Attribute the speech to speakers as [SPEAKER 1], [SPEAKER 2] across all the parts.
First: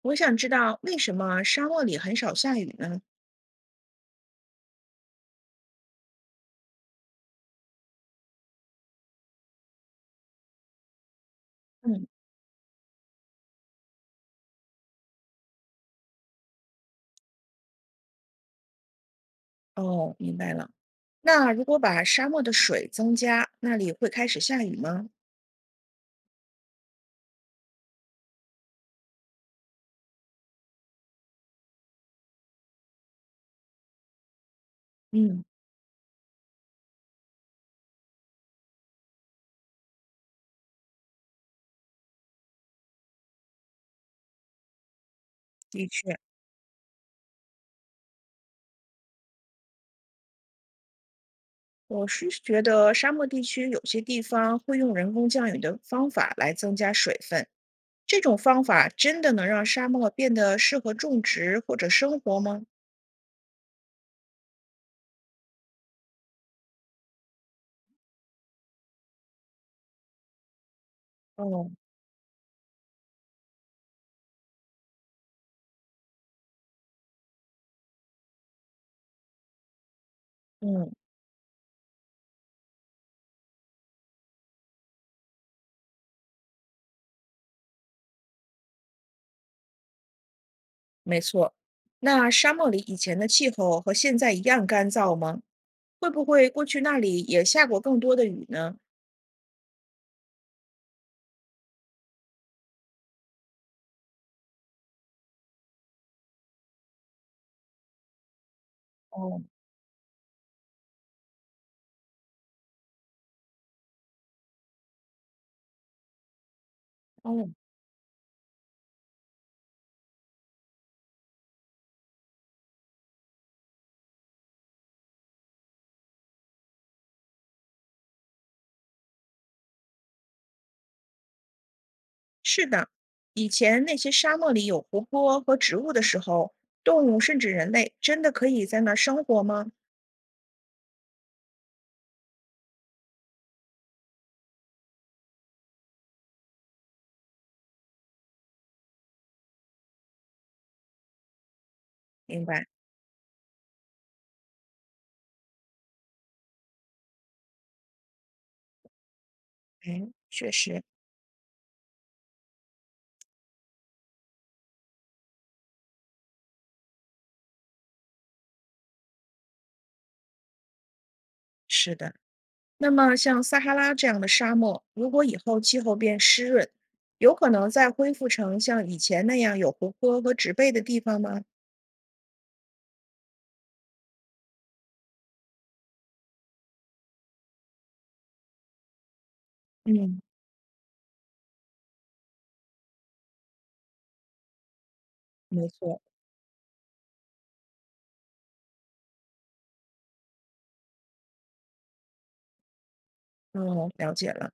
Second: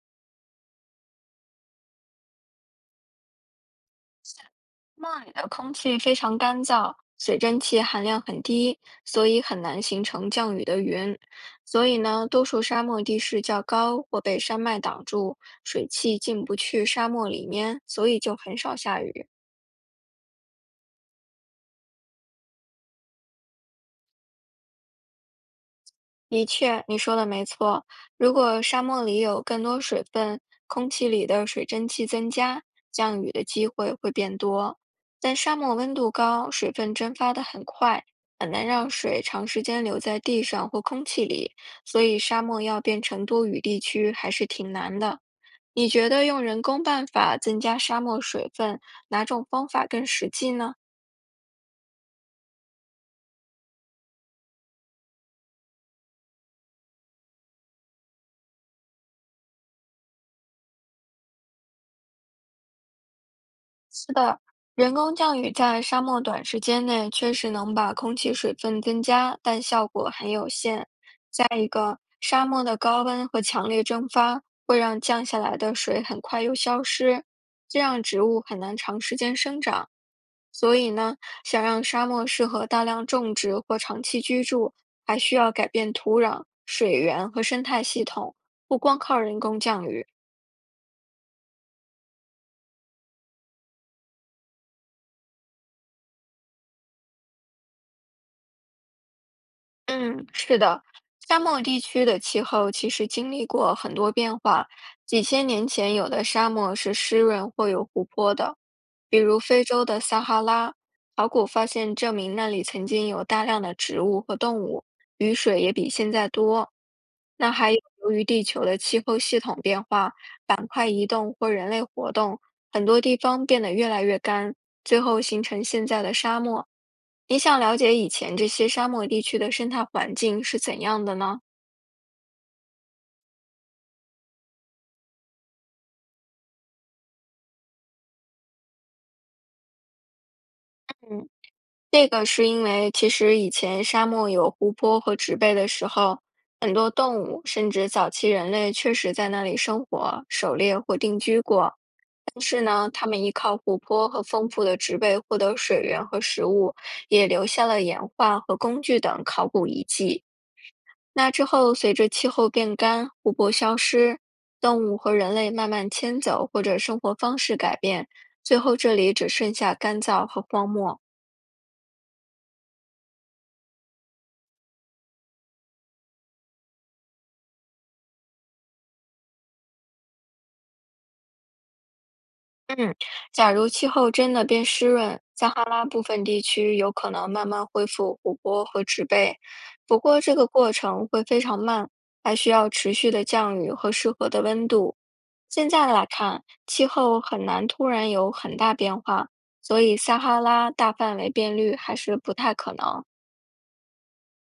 [SPEAKER 1] 我想知道为什么沙漠里很少下雨呢？
[SPEAKER 2] 那里的空气非常干燥，水蒸气含量很低，所以很难形成降雨的云。所以
[SPEAKER 1] 嗯，
[SPEAKER 2] 呢，多数沙漠地势较高或被山脉挡住，水汽进不去沙漠里面，所以就很少下雨。
[SPEAKER 1] 哦，明白了。那如果把沙漠的水增加，那里会开始下雨吗？
[SPEAKER 2] 的确，你说的没错。如果沙漠里有更多水分，空气里的水蒸气增加，降雨的机会会变多。但
[SPEAKER 1] 嗯，
[SPEAKER 2] 沙漠温度高，水分蒸发得很快，很难让水长时间留在地上或空气里，所以沙漠要变成多雨地区还是挺难的。
[SPEAKER 1] 的
[SPEAKER 2] 你觉
[SPEAKER 1] 确，
[SPEAKER 2] 得用人工办法增加沙漠水分，哪种方法更实际呢？
[SPEAKER 1] 我是觉得沙漠地区有些地方会用人工降雨的方法来增加水分，这种方法真的能让沙漠变得适合种植或者生活吗？
[SPEAKER 2] 的，人工降雨在沙漠短时间内确实能把空气水分增加，但效果很有限。再一
[SPEAKER 1] 哦，
[SPEAKER 2] 个，沙漠的高温和强烈蒸发会让降下来的水很快又消失，这让植物很难长时间生长。所
[SPEAKER 1] 嗯，
[SPEAKER 2] 以呢，想让沙漠适合大量种植或长期居住，还需要改变土壤、水源和生态系统，不光靠人工降雨。
[SPEAKER 1] 没错。那沙漠里以前的气候和现在一样干燥吗？会不会过去那里也下过更多的雨呢？
[SPEAKER 2] 嗯，是的，沙漠地区的气候其实经历过很多变化。几千年前，有的沙漠是湿润或有湖泊的，比如
[SPEAKER 1] 哦
[SPEAKER 2] 非洲的撒哈拉。考古发现证明那里曾经有大量的植物和动物，雨水也比现在多。
[SPEAKER 1] 哦，
[SPEAKER 2] 那还有，由于地球的气候系统变化、板块移动或人类活动，很多地方变得越来越干，最后形成现在的沙漠。你想了解以前这些沙漠地区的生态环境是怎样的呢？
[SPEAKER 1] 是的，以前那些沙漠里有湖泊和植物的时候，动物甚至人类真的可以在那儿生活吗？
[SPEAKER 2] 嗯，这个是因为其实以前沙漠有湖泊和植被的时候，很多动物甚至早期人类确实在那里生活、狩猎或定居过。但
[SPEAKER 1] 明
[SPEAKER 2] 是
[SPEAKER 1] 白，
[SPEAKER 2] 呢，他们依靠湖泊和丰富的植被获得水源和食物，也留下了岩画和工具等考古遗
[SPEAKER 1] 哎，
[SPEAKER 2] 迹。
[SPEAKER 1] 确实
[SPEAKER 2] 那之后，随着气候变干，湖泊消失，动物和人类慢慢迁走或者生活方式改变，最后这里只剩下干燥和荒漠。
[SPEAKER 1] 是的。那么像撒哈拉这样的沙漠，如果以后气候变湿润，有可能再恢复成像以前那样有湖泊和植被的地方吗？
[SPEAKER 2] 嗯，假如气候真的变湿润，撒哈拉部分地区有可能慢慢恢复湖泊和植被，不
[SPEAKER 1] 嗯，
[SPEAKER 2] 过这个过程会非常慢，还需要持续的降雨和适合的温度。
[SPEAKER 1] 没
[SPEAKER 2] 现在
[SPEAKER 1] 错，
[SPEAKER 2] 来看，气候很难突然有很大变化，所以撒哈拉大范围变绿还是不太可能。
[SPEAKER 1] 嗯，了解了。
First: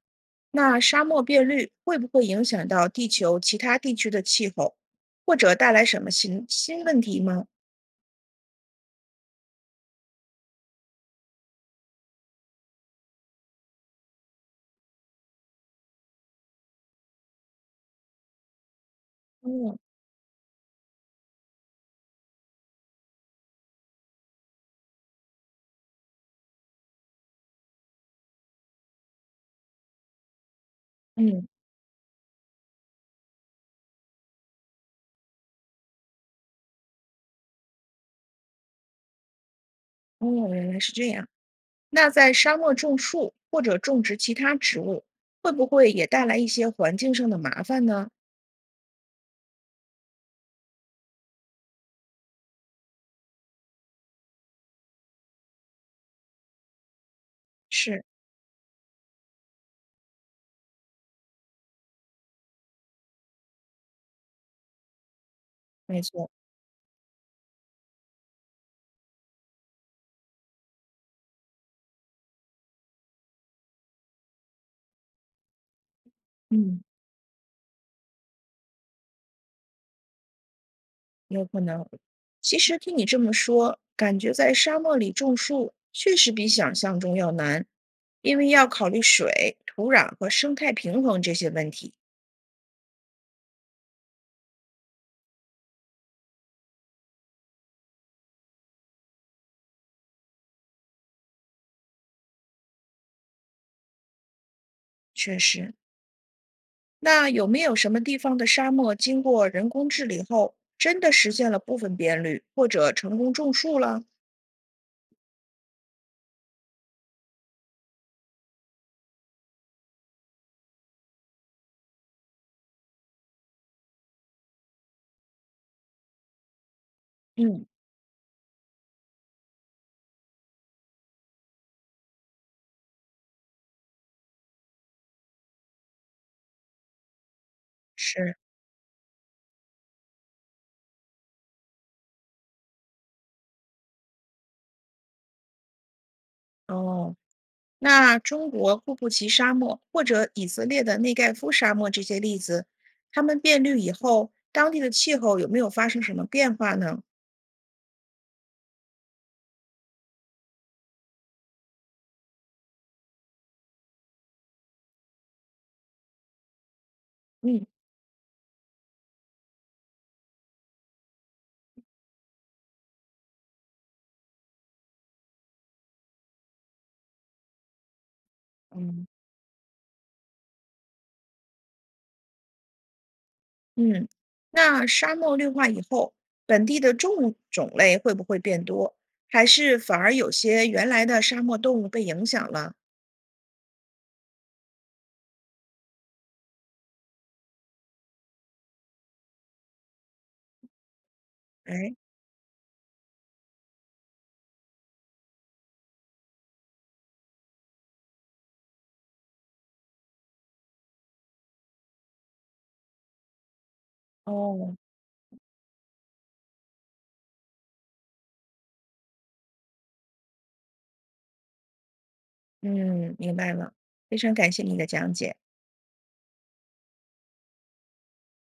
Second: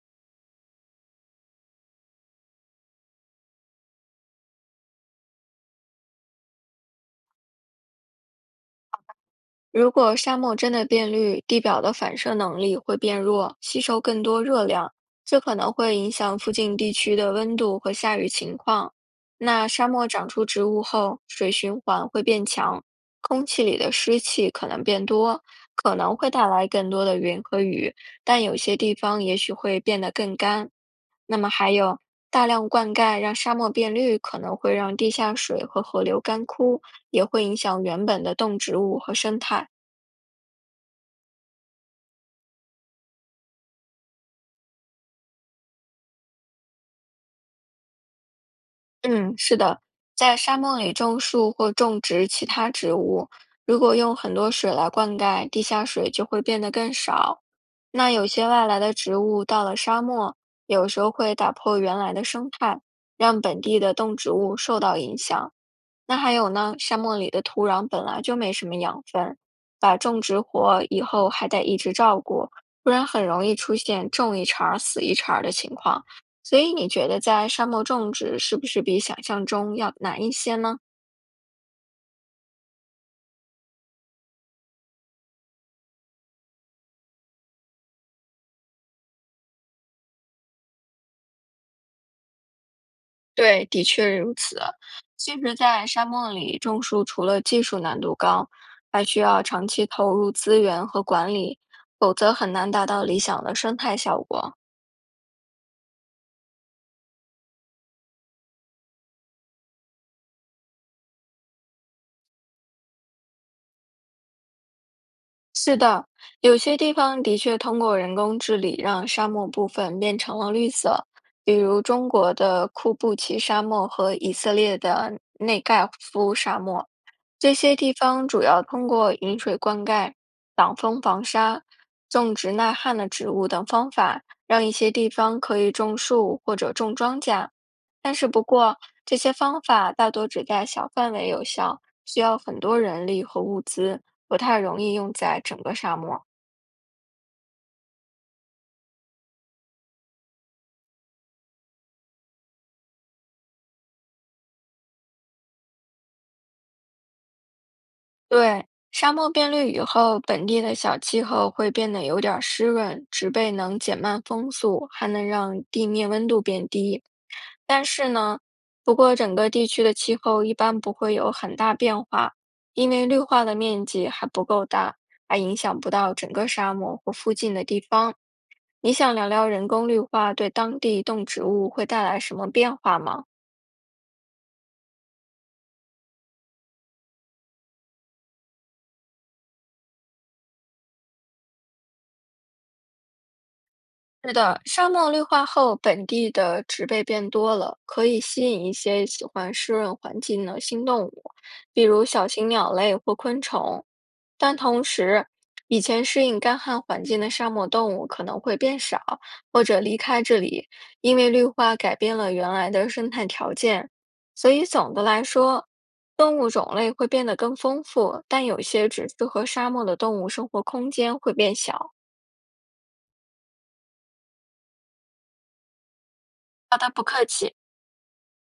[SPEAKER 1] 那沙漠变绿会不会影响到地球其他地区的气候，或者带来什么新问题吗？
[SPEAKER 2] 如果沙漠真的变绿，地表的反射能力会变弱，吸收更多热量，这可能会影响附近地区的温度和下雨情况。那
[SPEAKER 1] 嗯
[SPEAKER 2] 沙漠长出植物后，水循环会变强，空气里的湿气可能变多，可能会带来更多的云和雨，但有些地方也许会变得更干。那
[SPEAKER 1] 嗯，
[SPEAKER 2] 么还有大量灌溉让沙漠变绿，可能会让地下水和河流干枯，也会影响原本的动植物和生态。
[SPEAKER 1] 哦，原来是这样。那在沙漠种树或者种植其他植物，会不会也带来一些环境上的麻烦呢？
[SPEAKER 2] 嗯，是的，在沙漠里种树或种植其他植物，如果用很多水来灌溉，地下水就会变得更少。
[SPEAKER 1] 是，
[SPEAKER 2] 那有些外来的植物到了沙漠，有时候会打破原来的生态，让本地的动植物受到影响。
[SPEAKER 1] 没
[SPEAKER 2] 那
[SPEAKER 1] 错，
[SPEAKER 2] 还有呢，沙漠里的土壤本来就没什么养分，把种植活以后还得一直照顾，不然很容易出现种一茬儿死一茬儿的情况。所以
[SPEAKER 1] 嗯，
[SPEAKER 2] 你觉得在沙漠种植是不是比想象中要难一些呢？
[SPEAKER 1] 有可能。其实听你这么说，感觉在沙漠里种树确实比想象中要难，因为要考虑水、土壤和生态平衡这些问题。
[SPEAKER 2] 对，的确如此。其实，在沙漠里种树，除了技术难度高，还需要长期投入资源和管理，否则很难达到理想的生态效果。
[SPEAKER 1] 确实，那有没有什么地方的沙漠经过人工治理后，真的实现了部分变绿，或者成功种树了？
[SPEAKER 2] 是的，有些地方的确通过人工治理让沙漠部分变成了绿色，比如中国的库布齐沙漠和以色列的内盖夫沙漠。这
[SPEAKER 1] 嗯。
[SPEAKER 2] 些地方主要通过引水灌溉、挡风防沙、种植耐旱的植物等方法，让一些地方可以种树或者种庄稼。但是
[SPEAKER 1] 是，
[SPEAKER 2] 不过，这些方法大多只在小范围有效，需要很多人力和物资，不太容易用在整个沙漠。
[SPEAKER 1] 哦，那中国库布齐沙漠或者以色列的内盖夫沙漠这些例子，它们变绿以后，当地的气候有没有发生什么变化呢？
[SPEAKER 2] 对，沙漠变绿以后，本地的小气候会变得有点儿湿润，植被能减慢风速，还能让地面温度变低。
[SPEAKER 1] 嗯
[SPEAKER 2] 但是呢，不过整个地区的气候一般不会有很大变化，因为绿化的面积还不够大，还影响不到整个沙漠或附近的地方。你
[SPEAKER 1] 嗯。
[SPEAKER 2] 想聊聊人工绿化对当地动植物会带来什么变化吗？
[SPEAKER 1] 嗯，那沙漠绿化以后，本地的动物种类会不会变多？还是反而有些原来的沙漠动物被影响了？
[SPEAKER 2] 是的，沙漠绿化后，本地的植被变多了，可以吸引一些喜欢湿润环境的新动物，比
[SPEAKER 1] 哎，
[SPEAKER 2] 如小型鸟类或昆虫。但同时，以前适应干旱环境的沙漠动物可能会变少，或者离开这里，因为绿化改变了原来的生态条件。所以
[SPEAKER 1] 哦，
[SPEAKER 2] 总的来说，动物种类会变得更丰富，但有些只适合沙漠的动物生活空间会变小。
[SPEAKER 1] 嗯，明白了，非常感谢你的讲解。
[SPEAKER 2] 好的，不客气。